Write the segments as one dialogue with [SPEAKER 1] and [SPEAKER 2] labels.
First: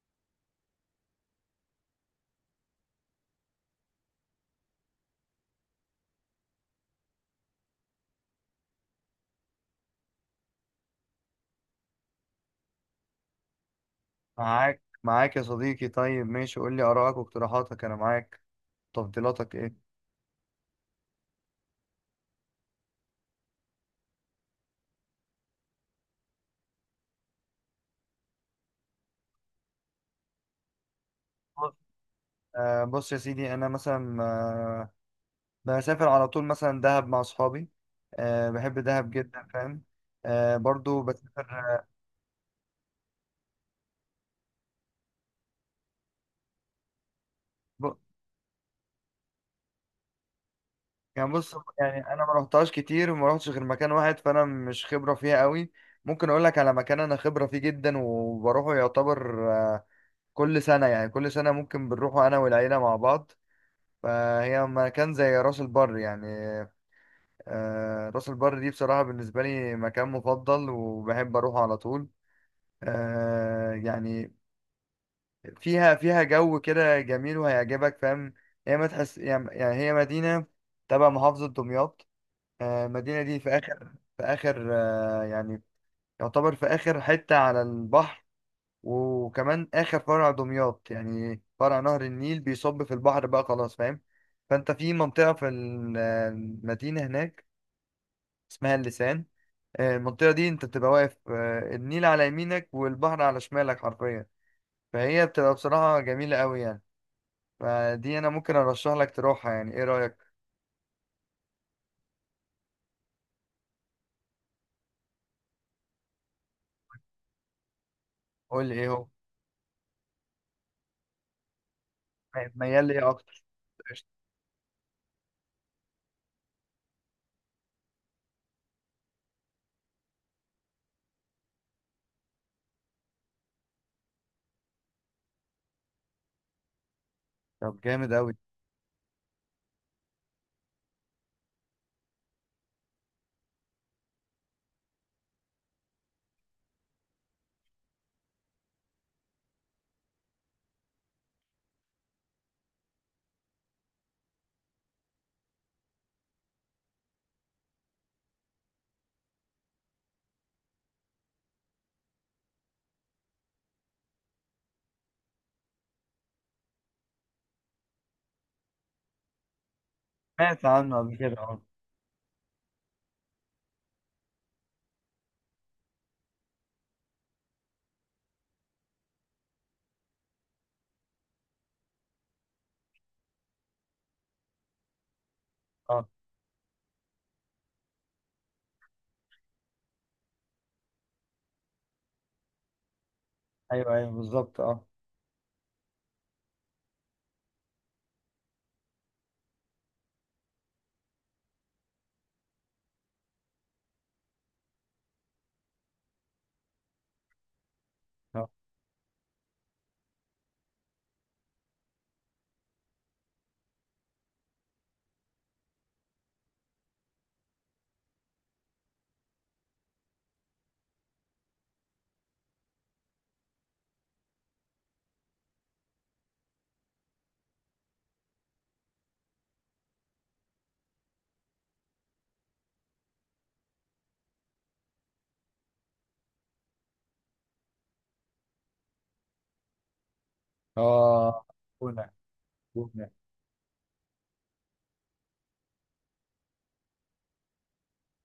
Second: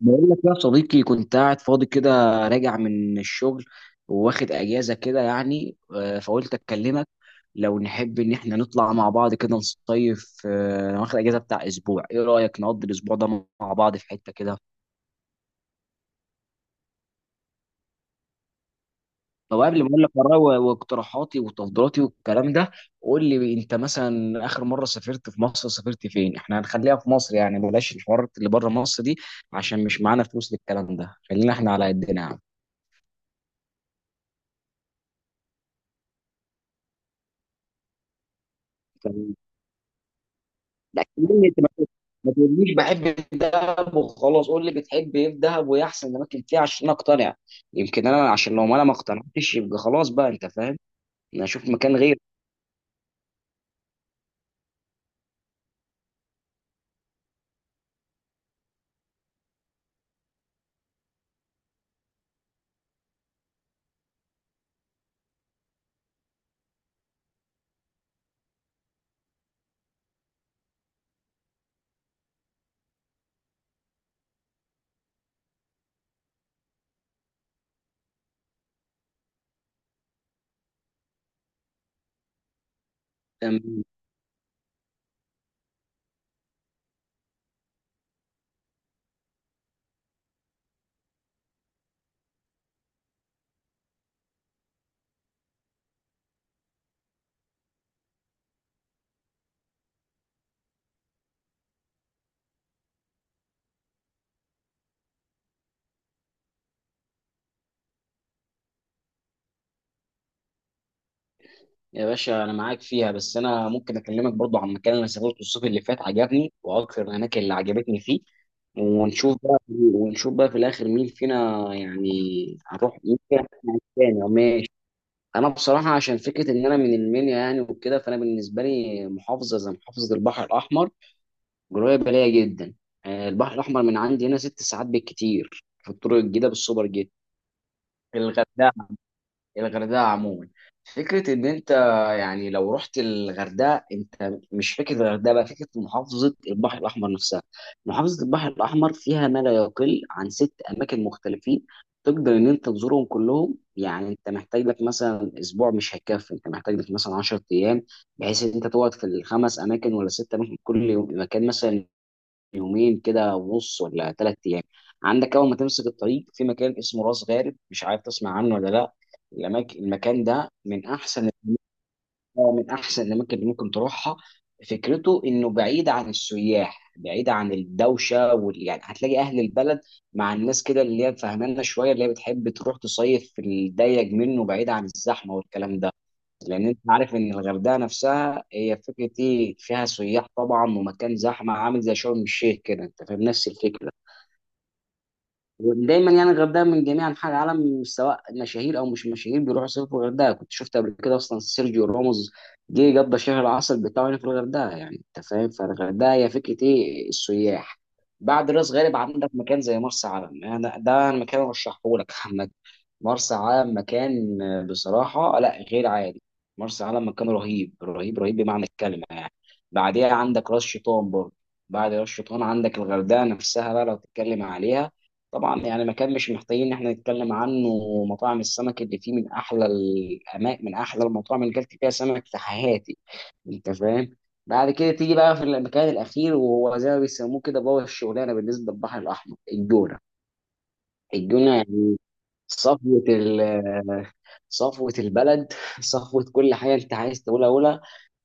[SPEAKER 1] بقول لك يا صديقي، كنت قاعد فاضي كده، راجع من الشغل، واخد اجازه كده يعني فقلت اكلمك. لو نحب ان احنا نطلع مع بعض كده نصيف. انا واخد اجازه بتاع اسبوع، ايه رايك نقضي الاسبوع ده مع بعض في حته كده؟
[SPEAKER 2] معاك يا صديقي. طيب ماشي، قول لي آرائك واقتراحاتك، أنا معاك. تفضيلاتك
[SPEAKER 1] طب
[SPEAKER 2] إيه؟
[SPEAKER 1] قبل ما اقول لك آراء و- واقتراحاتي وتفضيلاتي والكلام ده، قول لي انت، مثلا اخر مره سافرت في مصر سافرت فين؟ احنا هنخليها في مصر يعني، بلاش الحوارات اللي بره مصر دي، عشان مش معانا فلوس للكلام ده، خلينا
[SPEAKER 2] بص،
[SPEAKER 1] احنا على قدنا يا
[SPEAKER 2] بص يا سيدي. أنا مثلا بسافر على طول مثلا دهب مع أصحابي. آه، بحب دهب
[SPEAKER 1] عم.
[SPEAKER 2] جدا، فاهم. آه، برضو
[SPEAKER 1] لا
[SPEAKER 2] بسافر
[SPEAKER 1] كلمني انت، ما تقوليش بحب الدهب وخلاص، قول لي بتحب ايه في دهب وايه احسن الاماكن فيها عشان اقتنع،
[SPEAKER 2] ب...
[SPEAKER 1] يمكن انا، عشان لو ما انا ما اقتنعتش يبقى خلاص بقى، انت فاهم.
[SPEAKER 2] يعني
[SPEAKER 1] انا
[SPEAKER 2] بص،
[SPEAKER 1] اشوف مكان
[SPEAKER 2] يعني
[SPEAKER 1] غير.
[SPEAKER 2] أنا ما رحتهاش كتير وما رحتش غير مكان واحد، فأنا مش خبرة فيها قوي. ممكن أقول لك على مكان أنا خبرة فيه جدا وبروحه، يعتبر كل سنة، يعني كل سنة ممكن بنروحه أنا والعيلة مع بعض. فهي مكان زي راس البر يعني. آه، راس البر دي بصراحة بالنسبة لي مكان مفضل، وبحب أروحه على طول. آه، يعني فيها جو كده جميل وهيعجبك، فاهم. هي ما تحس، يعني هي مدينة تبع محافظة دمياط. آه، المدينة دي في
[SPEAKER 1] تمام.
[SPEAKER 2] آخر يعني يعتبر في آخر حتة على البحر، وكمان آخر فرع دمياط، يعني فرع نهر النيل بيصب في البحر بقى، خلاص فاهم. فأنت في منطقة في المدينة هناك اسمها اللسان. آه، المنطقة دي انت بتبقى واقف، آه، النيل على يمينك والبحر على شمالك حرفيا. فهي بتبقى بصراحة جميلة قوي يعني. فدي انا ممكن ارشح لك تروحها، يعني ايه رأيك؟
[SPEAKER 1] يا باشا انا معاك فيها، بس انا ممكن اكلمك برضو عن مكان انا سافرته الصيف اللي فات، عجبني واكثر الاماكن اللي عجبتني فيه،
[SPEAKER 2] قول لي ايه هو.
[SPEAKER 1] ونشوف بقى في الاخر مين فينا يعني،
[SPEAKER 2] طيب، ميال
[SPEAKER 1] هنروح
[SPEAKER 2] ليه
[SPEAKER 1] مين
[SPEAKER 2] اكتر؟
[SPEAKER 1] فينا
[SPEAKER 2] قشطة.
[SPEAKER 1] تاني. انا بصراحه، عشان فكره ان انا من المنيا يعني وكده، فانا بالنسبه لي محافظه زي محافظه البحر الاحمر قريبه ليا جدا. البحر الاحمر من عندي هنا 6 ساعات بالكتير في الطرق الجديده بالسوبر جيت.
[SPEAKER 2] طب جامد قوي.
[SPEAKER 1] الغردقة الغردقه عموما، فكره ان انت يعني لو رحت الغردقه، انت مش فكره الغردقه بقى، فكره محافظه البحر الاحمر نفسها. محافظه البحر الاحمر فيها ما لا يقل عن ست اماكن مختلفين، تقدر ان انت تزورهم كلهم، يعني انت محتاج لك مثلا اسبوع مش هيكفي، انت محتاج لك مثلا 10 ايام، بحيث ان انت تقعد في الخمس اماكن ولا ست اماكن، كل يوم مكان، مثلا يومين كده ونص ولا 3 ايام. عندك اول ما تمسك الطريق في مكان اسمه راس غارب، مش عارف تسمع عنه ولا لا. المكان ده
[SPEAKER 2] سمعت
[SPEAKER 1] من
[SPEAKER 2] عنه قبل
[SPEAKER 1] احسن
[SPEAKER 2] كده، اه.
[SPEAKER 1] من احسن الاماكن اللي ممكن تروحها. فكرته انه بعيد عن السياح، بعيد عن الدوشه يعني هتلاقي اهل البلد، مع الناس كده اللي هي فهمانه شويه، اللي هي بتحب تروح تصيف في الضيق منه، بعيد عن الزحمه والكلام ده.
[SPEAKER 2] اه.
[SPEAKER 1] لان انت عارف ان الغردقه نفسها هي فكره ايه، فيها سياح طبعا، ومكان زحمه عامل زي شرم الشيخ كده، انت فاهم نفس الفكره.
[SPEAKER 2] ايوه ايوه بالظبط، اه.
[SPEAKER 1] ودايما يعني الغردقه من جميع انحاء العالم، سواء مشاهير او مش مشاهير، بيروحوا يصيفوا في الغردقه. كنت شفت قبل كده اصلا سيرجيو راموس جه قضى شهر العسل بتاعه هنا في الغردقه، يعني انت فاهم، فالغردقه هي فكره ايه، السياح.
[SPEAKER 2] اه.
[SPEAKER 1] بعد راس غارب عندك مكان زي مرسى علم، يعني ده المكان اللي رشحه لك محمد. مرسى علم مكان بصراحه لا، غير عادي. مرسى علم مكان رهيب رهيب رهيب بمعنى الكلمه يعني. بعديها عندك راس شيطان برضه. بعد راس شيطان عندك الغردقه نفسها بقى لو تتكلم عليها، طبعا يعني مكان مش محتاجين ان احنا نتكلم عنه. مطاعم السمك اللي فيه من احلى المطاعم اللي اكلت فيها سمك في حياتي، انت فاهم. بعد كده تيجي بقى في المكان الاخير، وهو زي ما بيسموه كده بابا الشغلانه بالنسبه للبحر الاحمر، الجونه.
[SPEAKER 2] اه.
[SPEAKER 1] الجونه يعني
[SPEAKER 2] جونة.
[SPEAKER 1] صفوة
[SPEAKER 2] جونة.
[SPEAKER 1] ال صفوة البلد، صفوة كل حاجة، أنت عايز تقولها قولها.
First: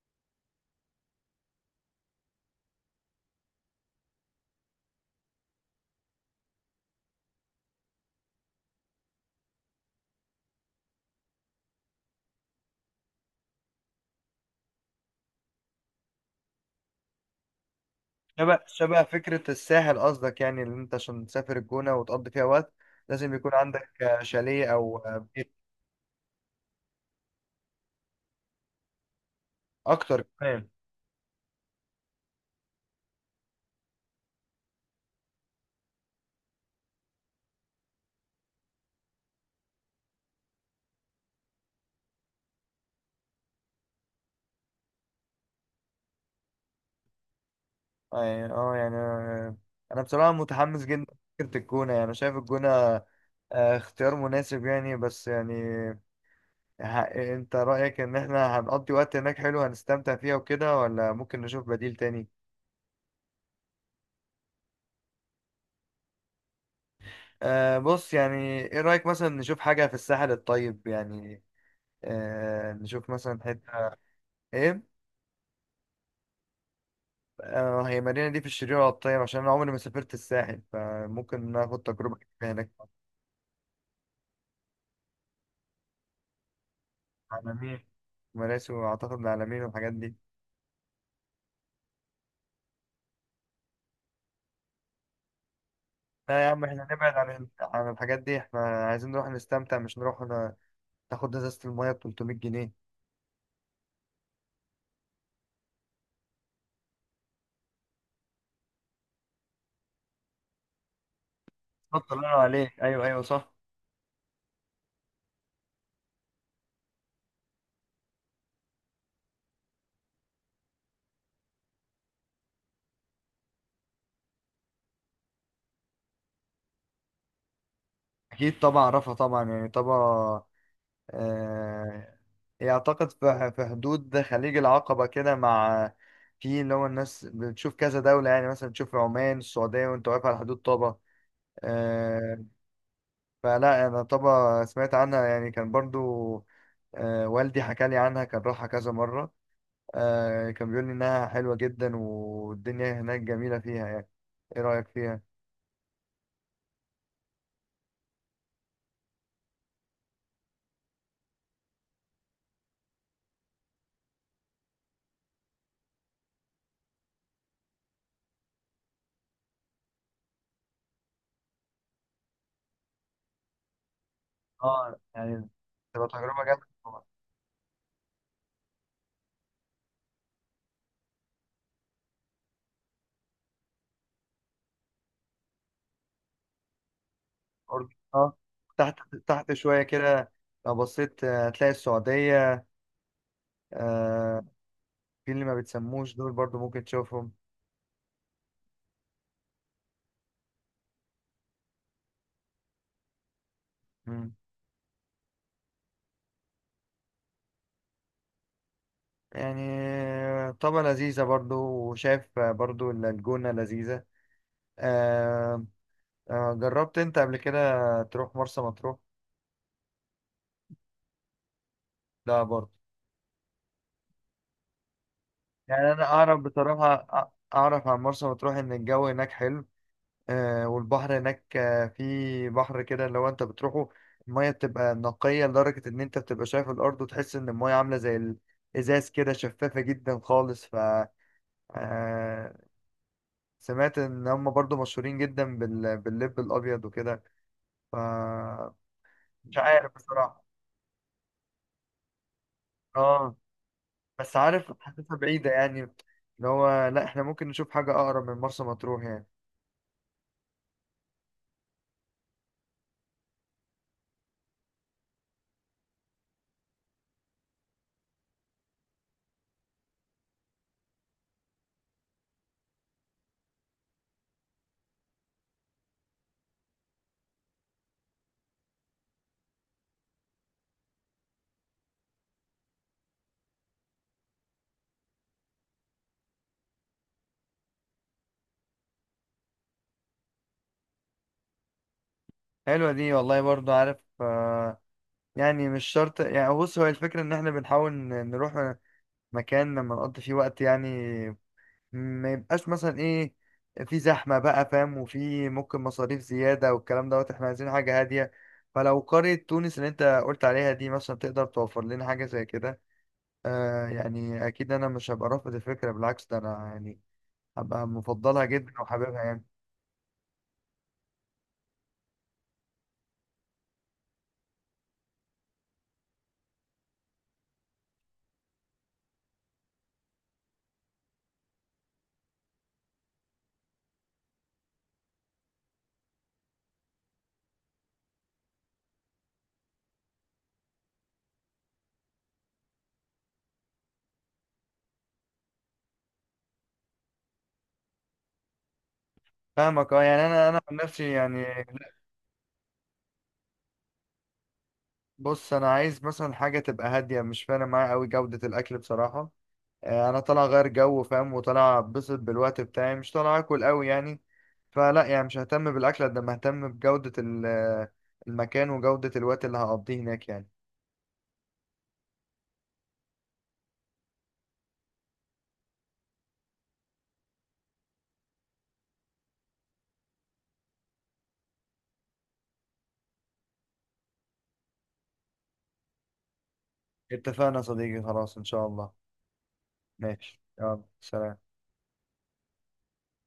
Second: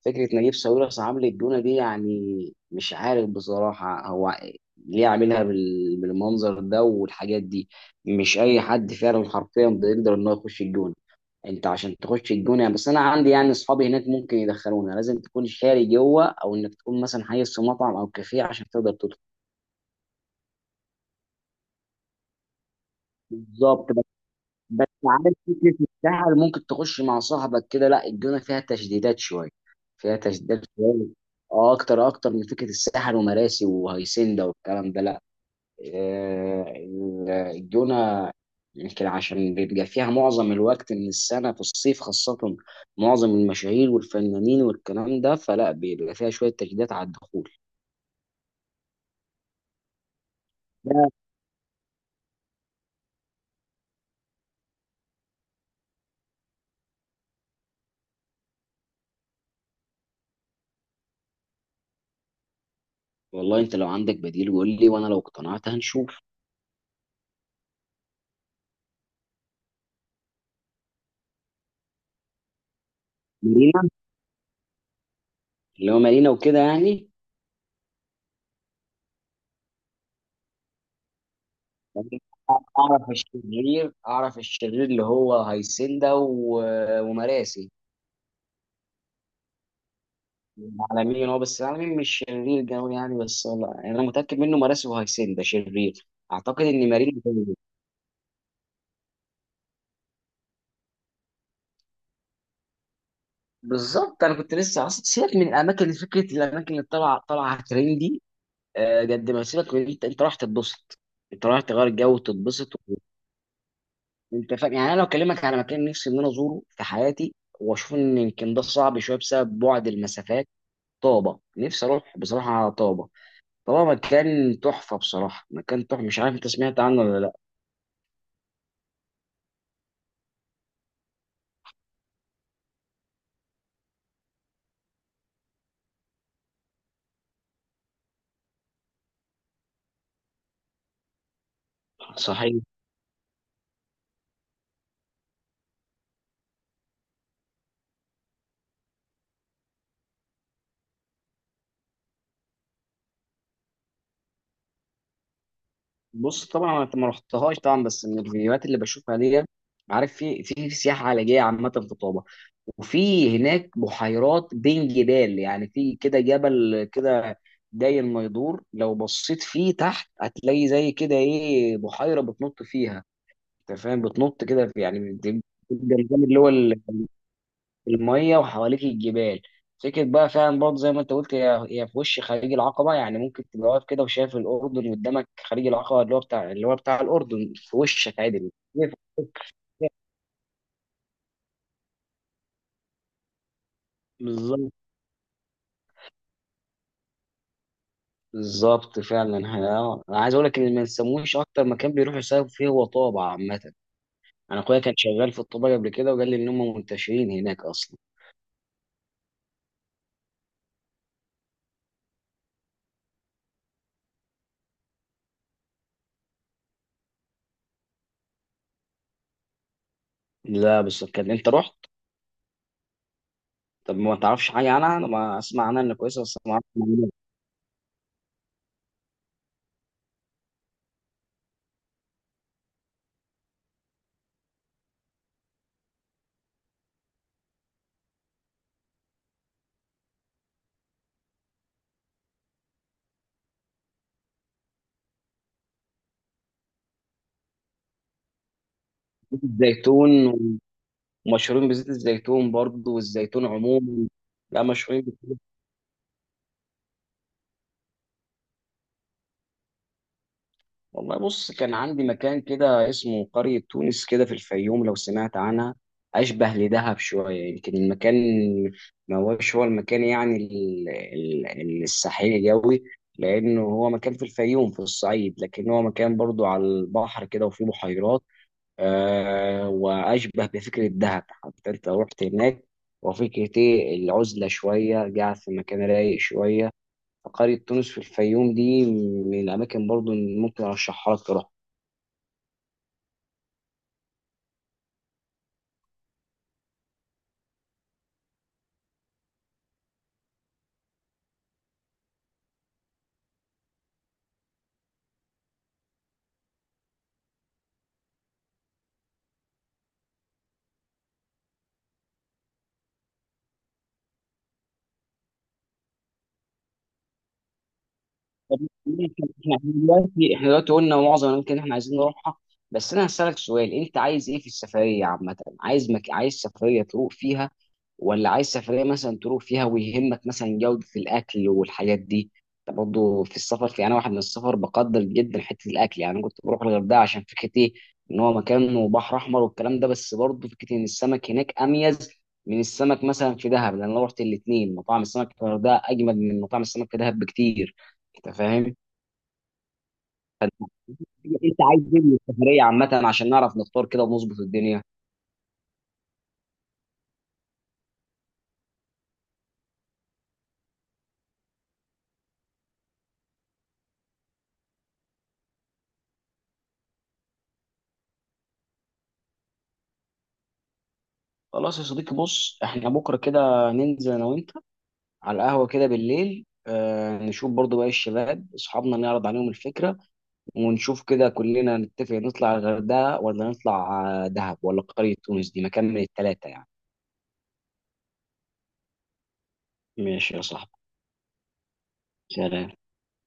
[SPEAKER 1] فكرة نجيب ساويرس عامل الجونة دي يعني، مش عارف بصراحة هو ليه عاملها بالمنظر ده والحاجات دي. مش أي حد فعلا حرفيا بيقدر إن هو يخش الجونة، أنت عشان تخش الجونة يعني، بس أنا عندي يعني أصحابي هناك ممكن يدخلونا، لازم تكون شاري جوه أو إنك تكون مثلا حيز في مطعم أو كافيه
[SPEAKER 2] شبه
[SPEAKER 1] عشان تقدر
[SPEAKER 2] شبه
[SPEAKER 1] تدخل.
[SPEAKER 2] فكرة الساحل قصدك، يعني اللي انت عشان تسافر الجونة وتقضي فيها وقت لازم يكون
[SPEAKER 1] بالظبط،
[SPEAKER 2] عندك آه، شاليه
[SPEAKER 1] بس
[SPEAKER 2] او آه،
[SPEAKER 1] عارف
[SPEAKER 2] بيت.
[SPEAKER 1] فكرة السهل ممكن تخش مع صاحبك كده، لا الجونة فيها تشديدات شوية. فيها
[SPEAKER 2] اكتر
[SPEAKER 1] تشديدات
[SPEAKER 2] كمان.
[SPEAKER 1] شوية. اه اكتر اكتر من فكرة الساحل ومراسي وهيسندا والكلام ده، لا. الجونة يمكن عشان بيبقى فيها معظم الوقت من السنة في الصيف خاصة، معظم المشاهير والفنانين والكلام ده، فلا بيبقى فيها شوية تشديدات على الدخول.
[SPEAKER 2] اه، يعني آه، يعني أنا بصراحة متحمس جدا
[SPEAKER 1] لا
[SPEAKER 2] فكرة الجونة. يعني أنا شايف الجونة آه، اختيار مناسب يعني. بس يعني ه- انت رأيك ان احنا هنقضي وقت هناك حلو، هنستمتع فيها وكده، ولا ممكن نشوف بديل تاني؟
[SPEAKER 1] والله، انت لو عندك بديل قول لي، وانا لو اقتنعت هنشوف.
[SPEAKER 2] أه بص يعني، ايه رأيك مثلا نشوف حاجة في الساحل الطيب يعني؟ أه نشوف مثلا
[SPEAKER 1] مارينا.
[SPEAKER 2] حتة ايه.
[SPEAKER 1] اللي هو مارينا وكده يعني.
[SPEAKER 2] أه، هي المدينة دي في الشرير ولا الطيب؟ عشان انا عمري ما سافرت الساحل، فممكن ناخد تجربة
[SPEAKER 1] يعني
[SPEAKER 2] جديدة هناك.
[SPEAKER 1] اعرف الشرير اللي هو هيسندا و- ومراسي.
[SPEAKER 2] عالمين. مراسي، واعتقد العلمين والحاجات دي.
[SPEAKER 1] العالمين هو، بس العالمين مش شرير قوي يعني، بس لا يعني انا متاكد منه مراسي وهيسندا شرير.
[SPEAKER 2] لا يا
[SPEAKER 1] اعتقد
[SPEAKER 2] عم، احنا
[SPEAKER 1] ان
[SPEAKER 2] نبعد
[SPEAKER 1] مارين
[SPEAKER 2] عن
[SPEAKER 1] برضه.
[SPEAKER 2] الحاجات دي. احنا عايزين نروح نستمتع مش نروح ناخد ازازة المية ب 300 جنيه.
[SPEAKER 1] بالظبط، انا كنت لسه اصلا، سيبك من الاماكن فكره الاماكن اللي طالعه طالعه ترندي، قد ما سيبك من انت رايح تتبسط، انت رايح تغير جو
[SPEAKER 2] اتفضل، الله ينور
[SPEAKER 1] وتتبسط
[SPEAKER 2] عليك. ايوه ايوه صح.
[SPEAKER 1] انت فاهم يعني، انا لو اكلمك على مكان نفسي ان انا ازوره في حياتي، واشوف ان يمكن ده صعب شويه بسبب بعد المسافات. طابة، نفسي أروح بصراحة على طابة. طابة مكان تحفة، بصراحة مكان تحفة، مش عارف أنت سمعت عنه ولا لأ؟
[SPEAKER 2] اكيد طبعا اعرفها طبعا، يعني طبعا. آه، هي اعتقد في في حدود خليج العقبة كده، مع في اللي هو الناس بتشوف كذا دولة، يعني مثلا تشوف عمان السعودية وانت واقف على حدود طابة. آه.
[SPEAKER 1] صحيح.
[SPEAKER 2] فلا انا طبعا سمعت عنها، يعني كان برضو آه والدي حكى لي عنها، كان راحها كذا مرة. آه، كان بيقول لي إنها حلوة جدا والدنيا هناك جميلة فيها يعني. إيه رأيك فيها؟
[SPEAKER 1] بص طبعا، أنا ما رحتهاش طبعا، بس من الفيديوهات اللي بشوفها دي، عارف في سياحة علاجية عامة في طابة، وفي هناك بحيرات بين جبال، يعني في كده جبل كده داير ما يدور، لو بصيت فيه تحت هتلاقي زي كده إيه بحيرة بتنط فيها، أنت فاهم، بتنط كده
[SPEAKER 2] اه
[SPEAKER 1] يعني بتبقى
[SPEAKER 2] يعني تبقى
[SPEAKER 1] الجمجمة اللي
[SPEAKER 2] تجربة
[SPEAKER 1] هو
[SPEAKER 2] جامدة طبعاً.
[SPEAKER 1] المية وحواليك الجبال. فكرة بقى فعلا برضه زي ما انت قلت، هي في وش خليج العقبة، يعني ممكن تبقى واقف كده وشايف الأردن قدامك، خليج العقبة اللي هو بتاع الأردن في
[SPEAKER 2] أرجو
[SPEAKER 1] وشك
[SPEAKER 2] اه،
[SPEAKER 1] عادي.
[SPEAKER 2] تحت شوية كده لو بصيت آه، هتلاقي السعودية. آه،
[SPEAKER 1] بالظبط
[SPEAKER 2] في اللي ما بتسموش دول برضو ممكن تشوفهم.
[SPEAKER 1] بالظبط فعلا، انا عايز اقول لك ان ما نسموش اكتر مكان بيروحوا يصيفوا فيه هو طابة عامة.
[SPEAKER 2] مم.
[SPEAKER 1] انا اخويا كان شغال في الطابة قبل كده، وقال لي ان هم منتشرين هناك اصلا.
[SPEAKER 2] يعني آه، طبعا لذيذة برضو. وشايف آه، برضو إن الجونة لذيذة. آه، آه، جربت انت قبل كده تروح مرسى مطروح؟
[SPEAKER 1] لا، بس كان، انت رحت؟
[SPEAKER 2] لا برضو.
[SPEAKER 1] طب ما تعرفش حاجة عنها؟ انا ما اسمع عنها
[SPEAKER 2] يعني
[SPEAKER 1] انها
[SPEAKER 2] انا
[SPEAKER 1] كويسة بس
[SPEAKER 2] اعرف
[SPEAKER 1] ما اعرفش
[SPEAKER 2] بصراحه
[SPEAKER 1] عنها.
[SPEAKER 2] اعرف عن مرسى مطروح ان الجو هناك حلو. آه، والبحر هناك آه في بحر كده، لو انت بتروحه الميه بتبقى نقيه لدرجه ان انت بتبقى شايف الارض، وتحس ان الميه عامله زي الازاز كده، شفافه جدا خالص. ف آه، سمعت ان هم برضو مشهورين جدا باللب الابيض وكده. ف مش عارف
[SPEAKER 1] زيتون،
[SPEAKER 2] بصراحه.
[SPEAKER 1] ومشهورين بزيت الزيتون برضه
[SPEAKER 2] اه،
[SPEAKER 1] والزيتون عموما.
[SPEAKER 2] بس
[SPEAKER 1] لا
[SPEAKER 2] عارف
[SPEAKER 1] مشهورين
[SPEAKER 2] حاسسها
[SPEAKER 1] بزيت.
[SPEAKER 2] بعيده يعني. اللي هو لا، احنا ممكن نشوف حاجه اقرب من مرسى مطروح يعني.
[SPEAKER 1] والله بص، كان عندي مكان كده اسمه قرية تونس كده في الفيوم، لو سمعت عنها. أشبه لدهب شوية يمكن المكان، ما هوش هو المكان يعني الساحلي قوي، لأنه هو مكان في الفيوم في الصعيد، لكن هو مكان برضو على البحر كده وفيه بحيرات. وأشبه بفكرة دهب حتى، أنت رحت هناك؟ وفكرة إيه العزلة شوية، قاعد في مكان رايق شوية، فقرية تونس في الفيوم دي من الأماكن برضو اللي ممكن أرشحها لك تروح.
[SPEAKER 2] حلوة دي والله. برضو عارف آه، يعني مش شرط، يعني بص هو الفكرة ان احنا بنحاول نروح مكان لما نقضي فيه وقت يعني، ما يبقاش مثلا ايه في زحمة بقى فاهم، وفي ممكن مصاريف زيادة والكلام دوت. احنا عايزين حاجة هادية. فلو قرية تونس اللي انت قلت عليها دي مثلا تقدر توفر لنا حاجة زي كده، آه يعني اكيد انا مش هبقى رافض الفكرة، بالعكس ده انا يعني هبقى مفضلها
[SPEAKER 1] طب
[SPEAKER 2] جدا
[SPEAKER 1] ماشي،
[SPEAKER 2] وحاببها يعني.
[SPEAKER 1] احنا دلوقتي قلنا معظم الأماكن اللي احنا عايزين نروحها، بس أنا هسألك سؤال، أنت عايز إيه في السفرية عامة؟ عايز سفرية تروح فيها، ولا عايز سفرية مثلا تروح فيها ويهمك مثلا جودة الأكل والحاجات دي. أنت برضه في السفر، أنا واحد من السفر بقدر جدا حتة الأكل، يعني أنا كنت بروح الغردقة عشان فكرة إيه، إن هو مكان بحر أحمر والكلام ده، بس برضه فكرة إن السمك هناك أميز من السمك مثلا في دهب، لأن أنا رحت الاتنين. مطاعم السمك في الغردقة أجمد من مطاعم السمك في دهب بكتير، أنت فاهم؟
[SPEAKER 2] فاهمك اه، يعني انا عن نفسي يعني
[SPEAKER 1] أنت عايز إيه من السفرية عامة، عشان نعرف نختار كده ونظبط الدنيا.
[SPEAKER 2] بص انا عايز مثلا حاجه تبقى هاديه. مش فارق معايا قوي جوده الاكل بصراحه. آه، انا طالع غير جو فاهم، وطالع اتبسط بالوقت بتاعي، مش طالع اكل قوي يعني. فلا يعني مش ههتم بالاكل قد ما ههتم بجوده آه، المكان وجوده الوقت اللي هقضيه هناك يعني.
[SPEAKER 1] خلاص يا صديقي، بص احنا بكره كده ننزل انا وانت على القهوة كده بالليل، نشوف برضو باقي الشباب أصحابنا، نعرض عليهم الفكرة، ونشوف كده كلنا نتفق، نطلع على الغردقة ولا نطلع دهب ولا قرية تونس، دي مكان من التلاتة يعني.
[SPEAKER 2] اتفقنا يا صديقي، خلاص ان شاء الله.
[SPEAKER 1] ماشي
[SPEAKER 2] ماشي،
[SPEAKER 1] يا صاحبي،
[SPEAKER 2] يلا سلام.
[SPEAKER 1] سلام.